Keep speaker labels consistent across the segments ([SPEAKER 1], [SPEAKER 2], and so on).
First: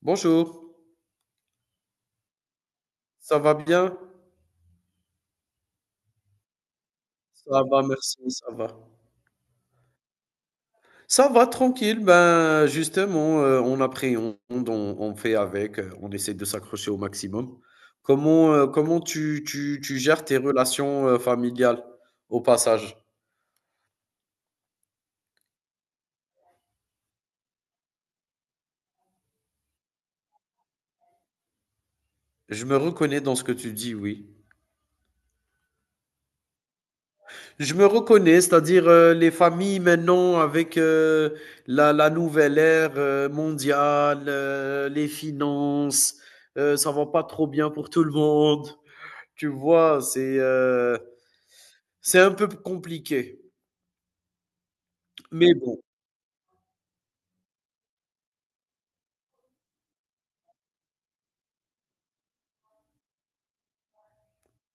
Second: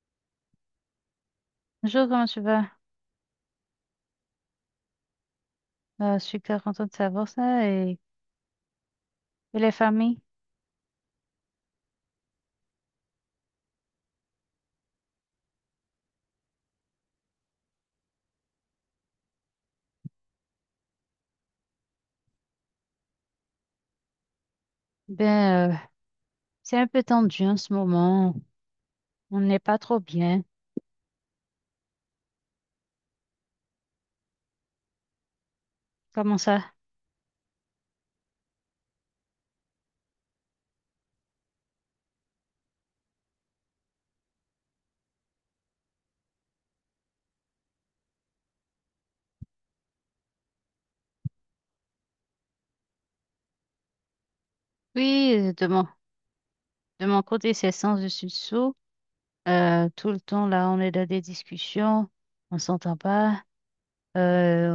[SPEAKER 1] Bonjour,
[SPEAKER 2] Bonjour, comment tu vas?
[SPEAKER 1] ça va bien?
[SPEAKER 2] Je suis très contente de savoir
[SPEAKER 1] Ça
[SPEAKER 2] ça.
[SPEAKER 1] va,
[SPEAKER 2] Et,
[SPEAKER 1] merci, ça va.
[SPEAKER 2] et les familles?
[SPEAKER 1] Ça va, tranquille, ben justement, on appréhende, on fait avec, on essaie de s'accrocher au maximum. Comment, comment tu gères tes relations, familiales, au passage?
[SPEAKER 2] Ben, euh, c'est un peu tendu en ce moment. On n'est pas trop bien.
[SPEAKER 1] Je me reconnais dans ce que tu dis, oui.
[SPEAKER 2] Comment ça?
[SPEAKER 1] Je me reconnais, c'est-à-dire, les familles maintenant avec, la nouvelle ère, mondiale, les finances, ça va pas trop bien pour tout le monde. Tu vois, c'est un peu compliqué.
[SPEAKER 2] Oui, euh,
[SPEAKER 1] Mais
[SPEAKER 2] de
[SPEAKER 1] bon,
[SPEAKER 2] mon, de mon côté, c'est sens dessus dessous. Tout le temps, là, on est dans des discussions. On s'entend pas. Euh,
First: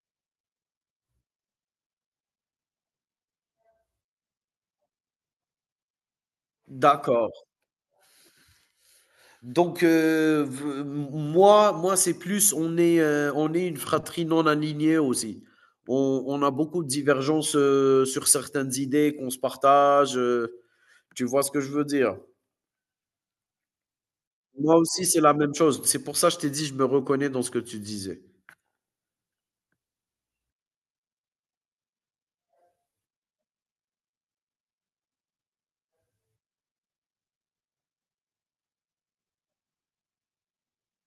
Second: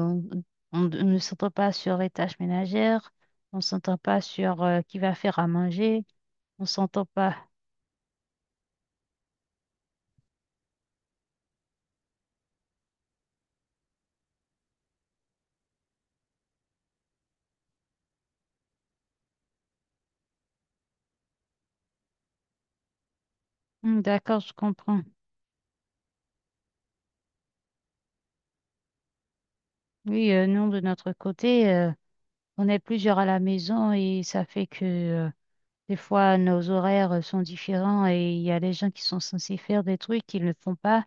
[SPEAKER 2] on, on ne s'entend pas sur les tâches ménagères. On s'entend pas sur qui va faire à manger. On s'entend
[SPEAKER 1] d'accord.
[SPEAKER 2] pas.
[SPEAKER 1] Donc v m moi moi, c'est plus on est une fratrie non alignée aussi. On a beaucoup de divergences, sur certaines idées qu'on se partage, tu vois ce que je veux dire?
[SPEAKER 2] D'accord, je
[SPEAKER 1] Moi
[SPEAKER 2] comprends.
[SPEAKER 1] aussi, c'est la même chose. C'est pour ça que je t'ai dit, je me reconnais dans ce que tu disais.
[SPEAKER 2] Oui, nous, de notre côté, on est plusieurs à la maison et ça fait que des fois nos horaires sont différents et il y a des gens qui sont censés faire des trucs qu'ils ne font pas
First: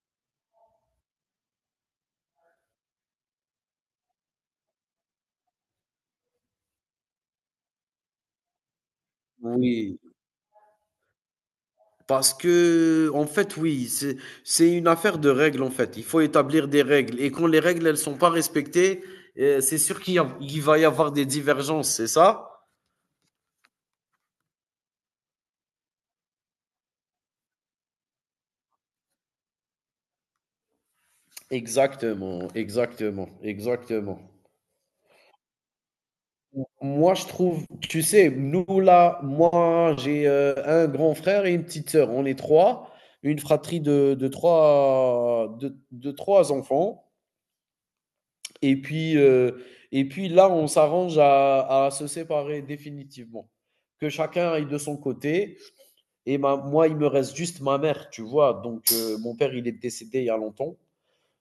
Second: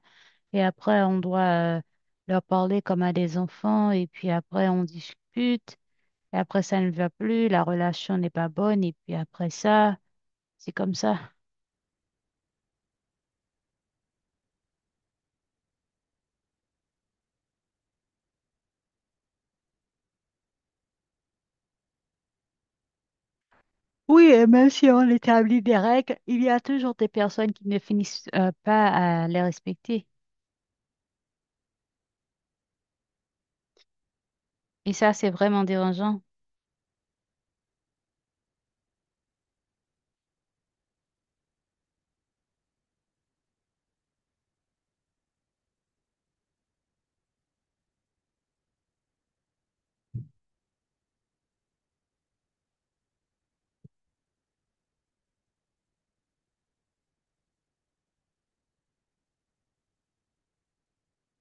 [SPEAKER 2] et après on doit leur parler comme à des enfants et puis après on discute et après ça ne va plus, la relation n'est pas bonne et puis après ça,
[SPEAKER 1] Oui,
[SPEAKER 2] c'est comme ça.
[SPEAKER 1] parce que, en fait, oui, c'est une affaire de règles, en fait. Il faut établir des règles. Et quand les règles, elles sont pas respectées, c'est sûr il va y avoir des divergences, c'est ça?
[SPEAKER 2] Oui, et même si on établit des règles, il y a toujours des personnes qui ne finissent pas à les respecter.
[SPEAKER 1] Exactement, exactement, exactement.
[SPEAKER 2] Et ça, c'est vraiment dérangeant.
[SPEAKER 1] Moi, je trouve, tu sais, nous là, moi, j'ai un grand frère et une petite sœur. On est trois, une fratrie de trois, de trois enfants. Et puis, euh, et puis là, à se séparer définitivement. Que chacun aille de son côté. Moi, il me reste juste ma mère, tu vois. Donc, mon père, il est décédé il y a longtemps.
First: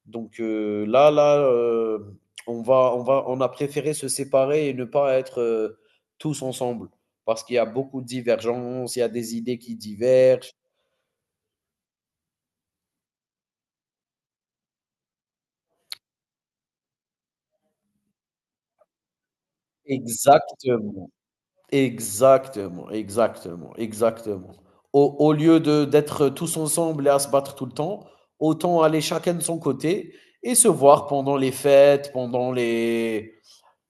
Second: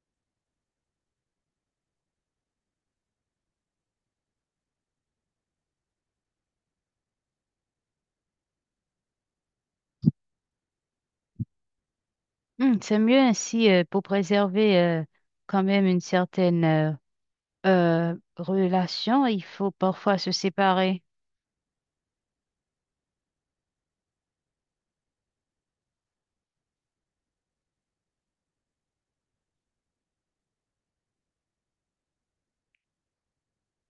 [SPEAKER 1] Donc heu, on va on a préféré se séparer et ne pas être, tous ensemble parce qu'il y a beaucoup de divergences, il y a des idées qui divergent.
[SPEAKER 2] Hmm, c'est mieux ainsi pour préserver quand même une certaine relation. Il faut parfois se séparer.
[SPEAKER 1] Exactement, exactement, exactement, exactement. Au lieu de d'être tous ensemble et à se battre tout le temps, autant aller chacun de son côté et se voir pendant les fêtes, pendant les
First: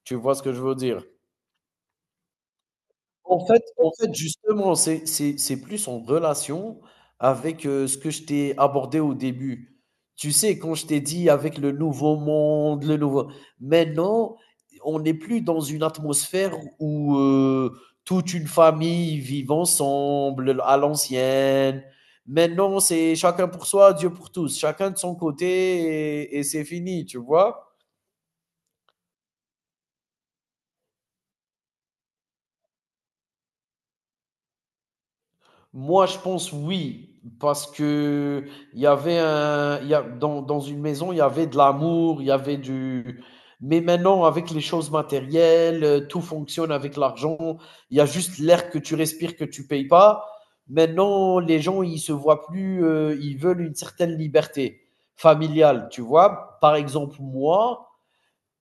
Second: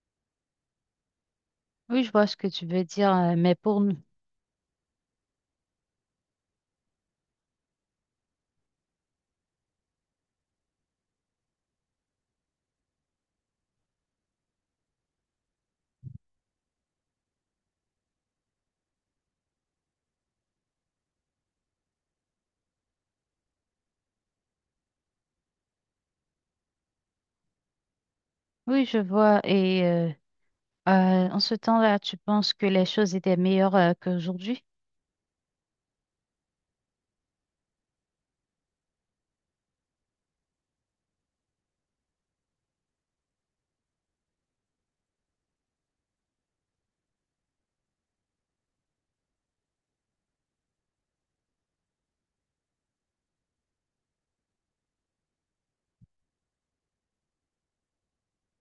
[SPEAKER 1] tu vois ce que je veux dire?
[SPEAKER 2] Oui, je vois ce que tu veux dire,
[SPEAKER 1] En
[SPEAKER 2] mais
[SPEAKER 1] fait
[SPEAKER 2] pour
[SPEAKER 1] en
[SPEAKER 2] nous,
[SPEAKER 1] fait, justement, c'est plus en relation avec, ce que je t'ai abordé au début. Tu sais, quand je t'ai dit avec le nouveau monde, le nouveau maintenant, on n'est plus dans une atmosphère où, toute une famille vit ensemble à l'ancienne. Maintenant, c'est chacun pour soi, Dieu pour tous, chacun de son côté et c'est fini, tu vois?
[SPEAKER 2] oui, je vois. En ce temps-là, tu penses que les choses étaient meilleures qu'aujourd'hui?
[SPEAKER 1] Moi, je pense oui, parce que dans une maison, il y avait de l'amour, il y avait du. Mais maintenant, avec les choses matérielles, tout fonctionne avec l'argent. Il y a juste l'air que tu respires que tu payes pas. Maintenant, les gens, ils se voient plus, ils veulent une certaine liberté familiale, tu vois. Par exemple,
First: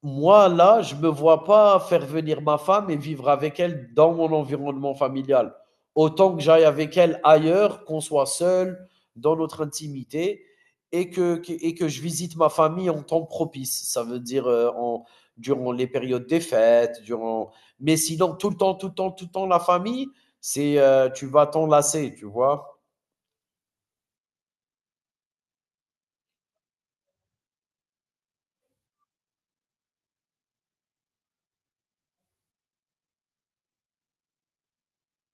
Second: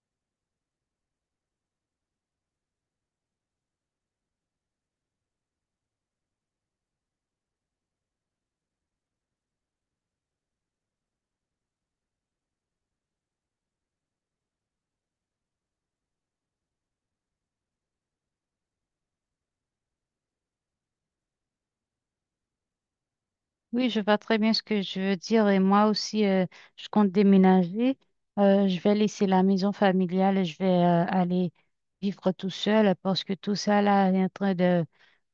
[SPEAKER 1] moi, là, je ne me vois pas faire venir ma femme et vivre avec elle dans mon environnement familial. Autant que j'aille avec elle ailleurs, qu'on soit seul, dans notre intimité, et et que je visite ma famille en temps propice. Ça veut dire durant les périodes des fêtes, durant... Mais sinon, tout le temps, tout le temps, tout le temps, la famille, c'est tu vas t'en lasser, tu vois?
[SPEAKER 2] Oui, je vois très bien ce que je veux dire et moi aussi, je compte déménager. Je vais laisser la maison familiale et je vais aller vivre tout seul parce que tout ça là est en train de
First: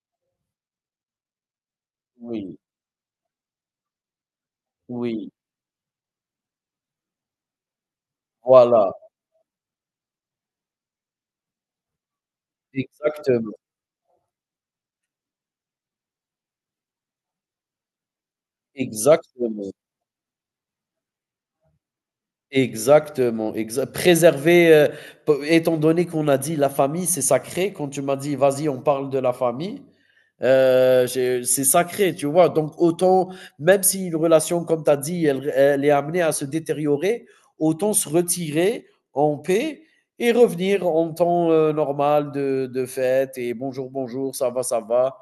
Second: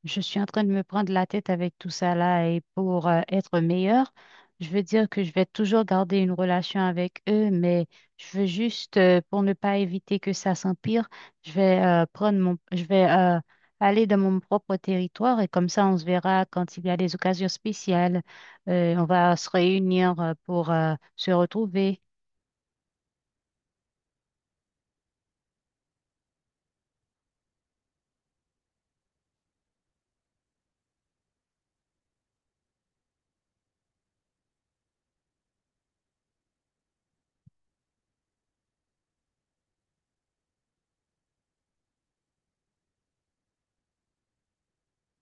[SPEAKER 2] je suis en train de me prendre la tête avec tout ça là
[SPEAKER 1] Oui,
[SPEAKER 2] et pour être meilleure, je veux dire que
[SPEAKER 1] oui,
[SPEAKER 2] je vais toujours garder une relation avec eux, mais je veux
[SPEAKER 1] voilà,
[SPEAKER 2] juste, pour ne pas éviter que ça s'empire, je vais
[SPEAKER 1] exactement,
[SPEAKER 2] aller dans mon propre territoire et comme ça on se verra quand il y a des occasions spéciales. On va se
[SPEAKER 1] exactement.
[SPEAKER 2] réunir pour se retrouver.
[SPEAKER 1] Exactement, exa préserver, p étant donné qu'on a dit la famille, c'est sacré, quand tu m'as dit: «Vas-y, on parle de la famille», euh, c'est sacré, tu vois. Donc, autant, même si une relation, comme tu as dit, elle est amenée à se détériorer, autant se retirer en paix et revenir en temps normal de fête et bonjour, bonjour, ça va, ça va.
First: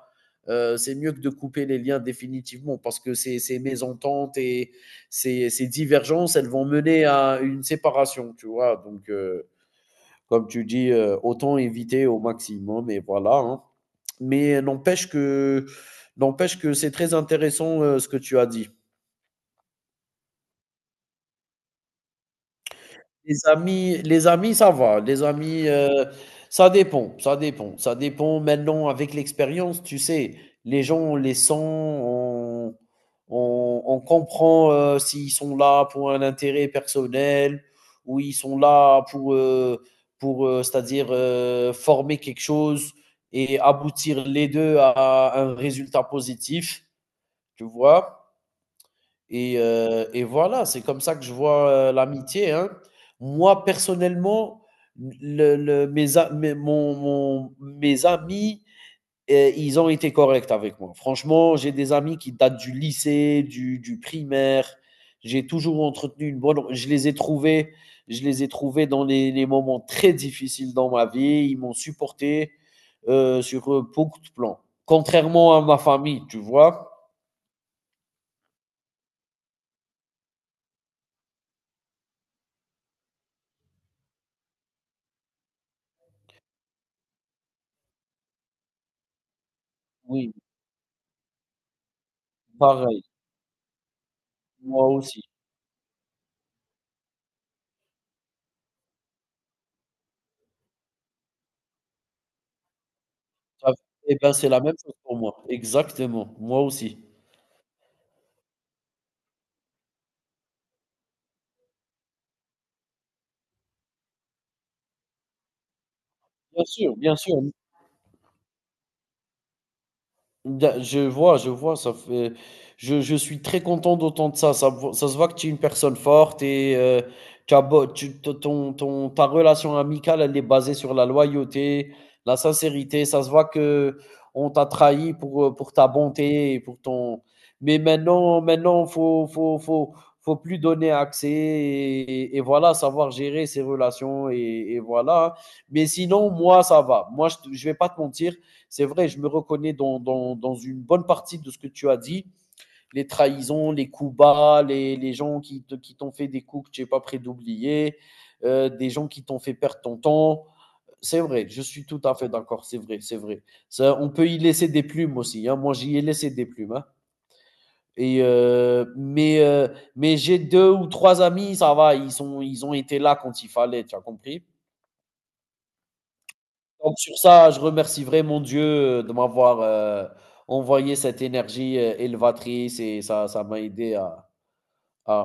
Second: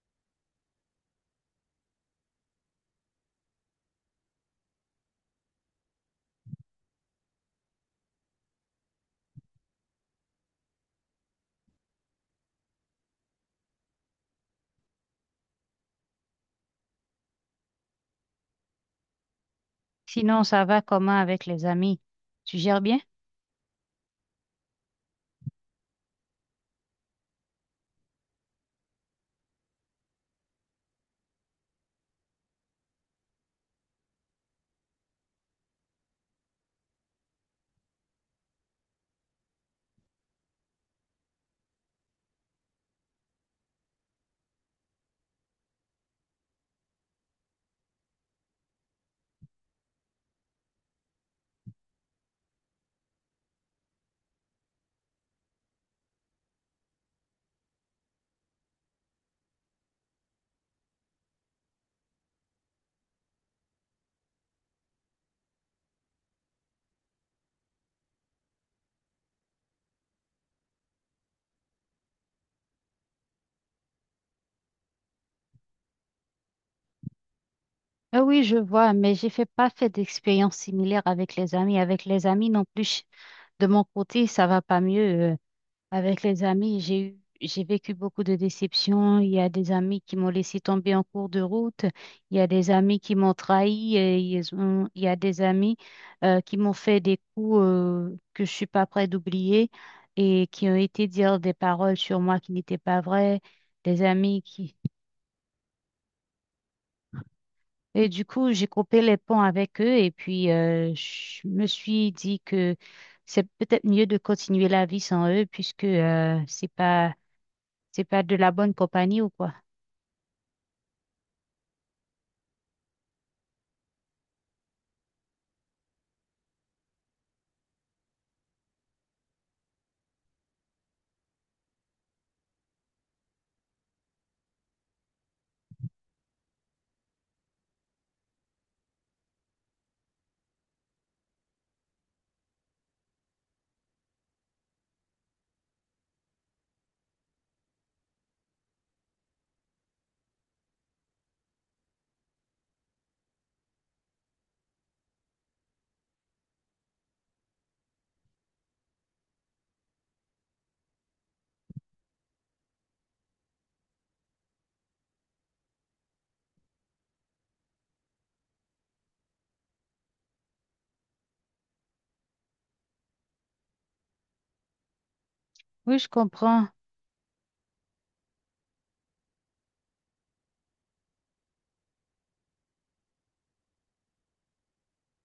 [SPEAKER 1] C'est mieux que de couper les liens définitivement parce que ces mésententes et ces divergences, elles vont mener à une séparation, tu vois. Donc, comme tu dis, autant éviter au maximum et voilà, hein. Mais euh, n'empêche que n'empêche que c'est très intéressant, ce que tu as dit.
[SPEAKER 2] Sinon, ça va comment avec les amis? Tu gères bien?
[SPEAKER 1] Les amis, ça va. Les amis, ça dépend, ça dépend, ça dépend maintenant avec l'expérience, tu sais, les gens, on les sent, on comprend, s'ils sont là pour un intérêt personnel ou ils sont là pour, c'est-à-dire, former quelque chose et aboutir les 2 à un résultat positif, tu vois? Et voilà, c'est comme ça que je vois, l'amitié, hein. Moi, personnellement, le mes a mes mon mon mes amis, ils ont été corrects avec moi. Franchement, j'ai des amis qui datent du lycée, du primaire. J'ai toujours entretenu une bonne je les ai trouvés dans les moments très difficiles dans ma vie. Ils m'ont supporté, sur beaucoup de plans. Contrairement à ma famille, tu vois?
[SPEAKER 2] Ah oui, je vois, mais j'ai fait pas fait d'expérience similaire avec les amis. Avec les amis non plus, de mon côté, ça va pas mieux. Avec les amis, j'ai vécu beaucoup de déceptions. Il y a des amis qui m'ont
[SPEAKER 1] Oui,
[SPEAKER 2] laissé tomber en cours de route. Il y a des amis
[SPEAKER 1] pareil,
[SPEAKER 2] qui m'ont trahi.
[SPEAKER 1] moi
[SPEAKER 2] Il y a
[SPEAKER 1] aussi.
[SPEAKER 2] des amis qui m'ont fait des coups que je suis pas prête d'oublier et qui ont été dire des paroles sur moi qui n'étaient pas vraies.
[SPEAKER 1] Ah,
[SPEAKER 2] Des
[SPEAKER 1] et ben
[SPEAKER 2] amis
[SPEAKER 1] c'est la même
[SPEAKER 2] qui
[SPEAKER 1] chose pour moi, exactement, moi aussi.
[SPEAKER 2] Et du coup, j'ai coupé les ponts avec eux et puis je me suis dit que c'est peut-être mieux de continuer la vie sans eux puisque
[SPEAKER 1] Bien sûr, bien sûr.
[SPEAKER 2] c'est pas de la bonne compagnie ou quoi.
[SPEAKER 1] Je vois, ça fait... je suis très content d'entendre ça. Ça se voit que tu es une personne forte et tu as beau- tu- t- ta relation amicale, elle est basée sur la loyauté, la sincérité. Ça se voit que on t'a trahi pour ta bonté et pour ton. Mais maintenant, maintenant, faut plus donner accès et voilà, savoir gérer ses relations et voilà. Mais sinon, moi, ça va. Moi, je vais pas te mentir. C'est vrai, je me reconnais dans une bonne partie de ce que tu as dit. Les trahisons, les coups bas, les gens qui t'ont fait des coups que tu n'es pas prêt d'oublier, des gens qui t'ont fait perdre ton temps. C'est vrai, je suis tout à fait d'accord. C'est vrai, c'est vrai. Ça, on peut y laisser des plumes aussi. Hein. Moi, j'y ai laissé des plumes. Hein. Et euh, mais euh, mais j'ai deux ou trois amis, ça va, ils ont été là quand il fallait, tu as compris.
[SPEAKER 2] Oui, je comprends.
[SPEAKER 1] Donc sur ça, je remercie vraiment Dieu, de m'avoir, envoyé cette énergie, élevatrice et ça m'a aidé à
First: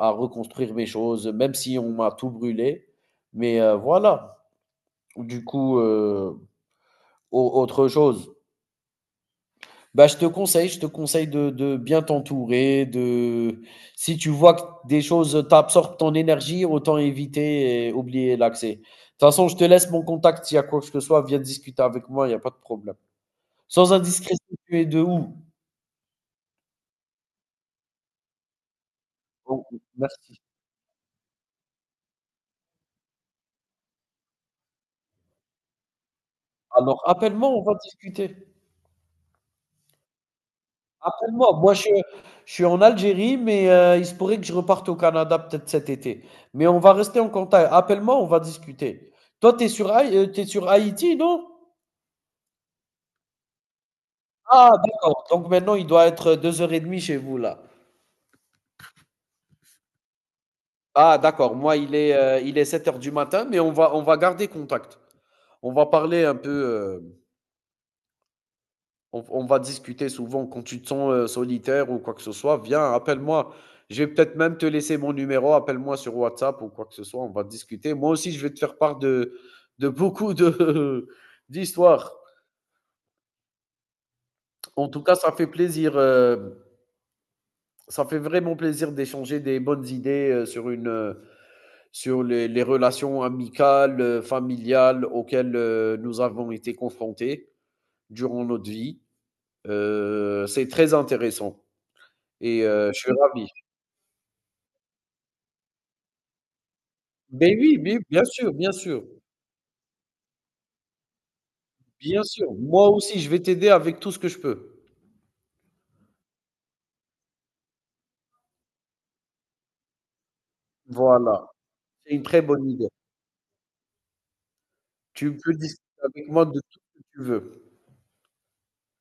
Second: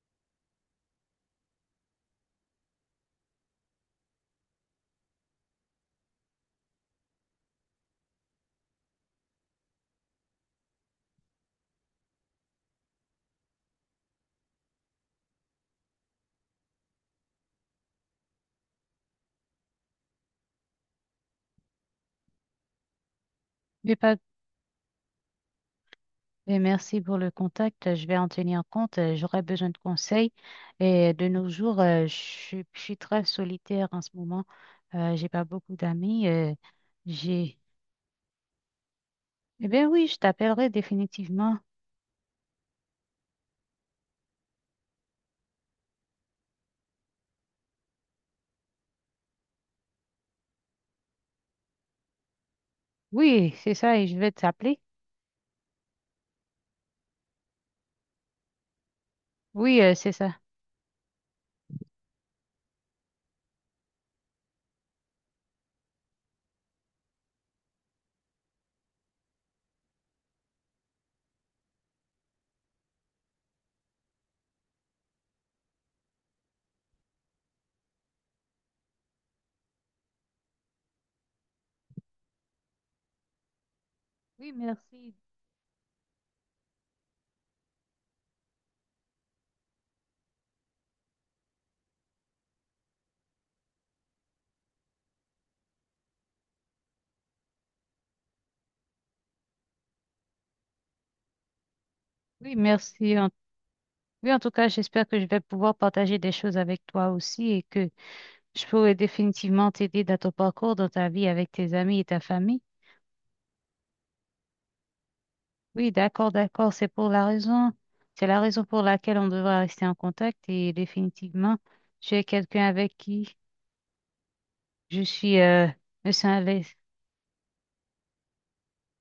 [SPEAKER 1] à reconstruire mes choses, même si on m'a tout brûlé. Mais, voilà, du coup, au autre chose, bah, je te conseille de bien t'entourer, de si tu vois que des choses t'absorbent ton énergie, autant éviter et oublier l'accès. De toute façon, je te laisse mon contact, s'il y a quoi que ce soit, viens discuter avec moi, il y a pas de problème. Sans
[SPEAKER 2] Mais pas
[SPEAKER 1] indiscrétion, tu es de où?
[SPEAKER 2] mais merci pour le contact. Je vais en tenir compte. J'aurai
[SPEAKER 1] Oh,
[SPEAKER 2] besoin de conseils.
[SPEAKER 1] merci.
[SPEAKER 2] Et de nos jours, je suis très solitaire en ce moment. J'ai pas beaucoup d'amis.
[SPEAKER 1] Alors appelle-moi,
[SPEAKER 2] J'ai
[SPEAKER 1] on va discuter.
[SPEAKER 2] Eh bien oui, je t'appellerai définitivement.
[SPEAKER 1] Appelle-moi. Moi, je suis en Algérie, mais il se pourrait que je reparte au Canada peut-être cet été. Mais on va rester en contact. Appelle-moi, on va discuter. Toi, tu sur Haïti, non?
[SPEAKER 2] Oui, c'est ça et je vais
[SPEAKER 1] Ah
[SPEAKER 2] t'appeler.
[SPEAKER 1] d'accord, donc maintenant il doit être 2:30 chez vous là.
[SPEAKER 2] Oui, c'est ça.
[SPEAKER 1] Ah d'accord, moi il est 7 heures du matin, mais on va garder contact. On va parler un peu, heu. On va discuter souvent quand tu te sens, solitaire ou quoi que ce soit, viens, appelle-moi. Je vais peut-être même te laisser mon numéro, appelle-moi sur WhatsApp ou quoi que ce soit, on va discuter. Moi aussi, je vais te faire part de beaucoup de d'histoires.
[SPEAKER 2] Oui,
[SPEAKER 1] En tout cas,
[SPEAKER 2] merci.
[SPEAKER 1] ça fait plaisir, ça fait vraiment plaisir d'échanger des bonnes idées, sur les relations amicales, familiales auxquelles, nous avons été confrontés durant notre vie. C'est très intéressant
[SPEAKER 2] Oui,
[SPEAKER 1] et je suis
[SPEAKER 2] merci. En-
[SPEAKER 1] ravi.
[SPEAKER 2] Oui, en tout cas, j'espère que je vais pouvoir partager des choses avec toi aussi
[SPEAKER 1] Ben
[SPEAKER 2] et
[SPEAKER 1] oui,
[SPEAKER 2] que
[SPEAKER 1] mais bien sûr,
[SPEAKER 2] je
[SPEAKER 1] bien
[SPEAKER 2] pourrai
[SPEAKER 1] sûr,
[SPEAKER 2] définitivement t'aider dans ton parcours, dans ta vie avec tes amis et ta
[SPEAKER 1] bien sûr.
[SPEAKER 2] famille.
[SPEAKER 1] Moi aussi, je vais t'aider avec tout ce que je peux.
[SPEAKER 2] Oui, d'accord, d'accord. C'est la raison pour laquelle on devra rester en contact et
[SPEAKER 1] Voilà,
[SPEAKER 2] définitivement, tu
[SPEAKER 1] c'est
[SPEAKER 2] es
[SPEAKER 1] une très
[SPEAKER 2] quelqu'un
[SPEAKER 1] bonne idée.
[SPEAKER 2] avec qui je
[SPEAKER 1] Tu
[SPEAKER 2] suis,
[SPEAKER 1] peux
[SPEAKER 2] euh,
[SPEAKER 1] discuter
[SPEAKER 2] me sens
[SPEAKER 1] avec
[SPEAKER 2] à
[SPEAKER 1] moi de
[SPEAKER 2] l'aise.
[SPEAKER 1] tout ce que tu veux.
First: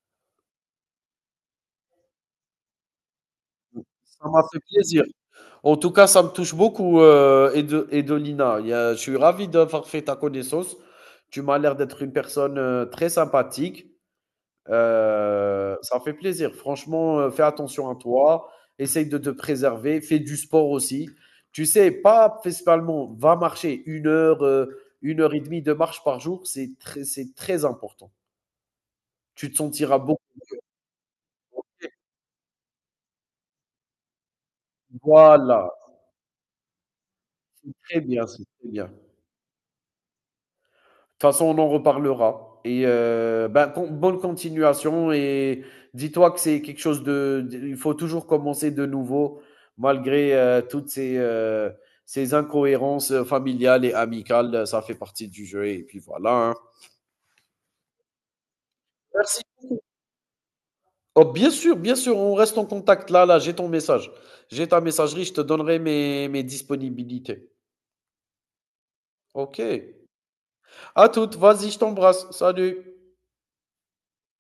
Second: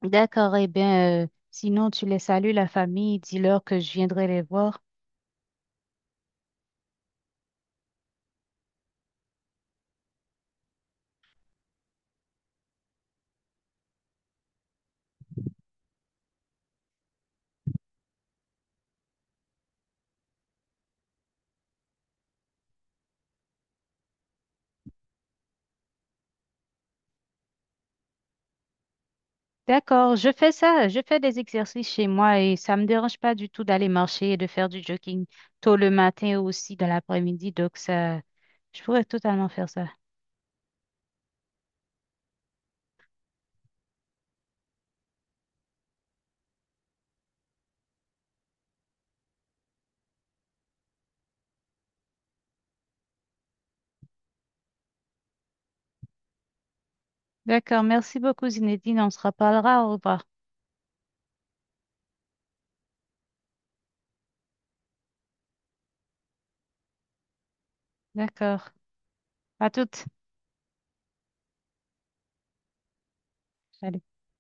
[SPEAKER 2] D'accord, eh bien, sinon, tu les salues, la famille, dis-leur que je viendrai
[SPEAKER 1] Ça
[SPEAKER 2] les
[SPEAKER 1] m'a fait
[SPEAKER 2] voir.
[SPEAKER 1] plaisir. En tout cas, ça me touche beaucoup, heu, Edolina. Il y a Je suis ravi d'avoir fait ta connaissance. Tu m'as l'air d'être une personne, très sympathique. Ça fait plaisir. Franchement, fais attention à toi, essaye de te préserver, fais du sport aussi. Tu sais, pas principalement, va marcher une heure, une heure et demie de marche par jour, c'est très important. Tu te sentiras
[SPEAKER 2] D'accord,
[SPEAKER 1] beaucoup.
[SPEAKER 2] je fais ça, je fais des exercices chez moi et ça me dérange pas du tout d'aller marcher et de faire du jogging
[SPEAKER 1] Voilà,
[SPEAKER 2] tôt le matin et aussi dans l'après-midi.
[SPEAKER 1] c'est
[SPEAKER 2] Donc
[SPEAKER 1] très
[SPEAKER 2] ça,
[SPEAKER 1] bien, c'est très
[SPEAKER 2] je
[SPEAKER 1] bien.
[SPEAKER 2] pourrais totalement faire ça.
[SPEAKER 1] Toute façon, on en reparlera. Et ben, bonne continuation. Et dis-toi que c'est quelque chose Il faut toujours commencer de nouveau, malgré toutes ces, ces incohérences familiales et amicales. Ça fait partie du jeu. Et puis voilà, hein.
[SPEAKER 2] D'accord, merci beaucoup Zinedine, on se
[SPEAKER 1] Merci.
[SPEAKER 2] reparlera, au revoir.
[SPEAKER 1] Oh, bien sûr, on reste en contact. Là, là, j'ai ton message. J'ai ta messagerie. Je te donnerai mes disponibilités.
[SPEAKER 2] D'accord, à
[SPEAKER 1] OK.
[SPEAKER 2] toutes.
[SPEAKER 1] À toutes. Vas-y, je t'embrasse. Salut.
[SPEAKER 2] Salut.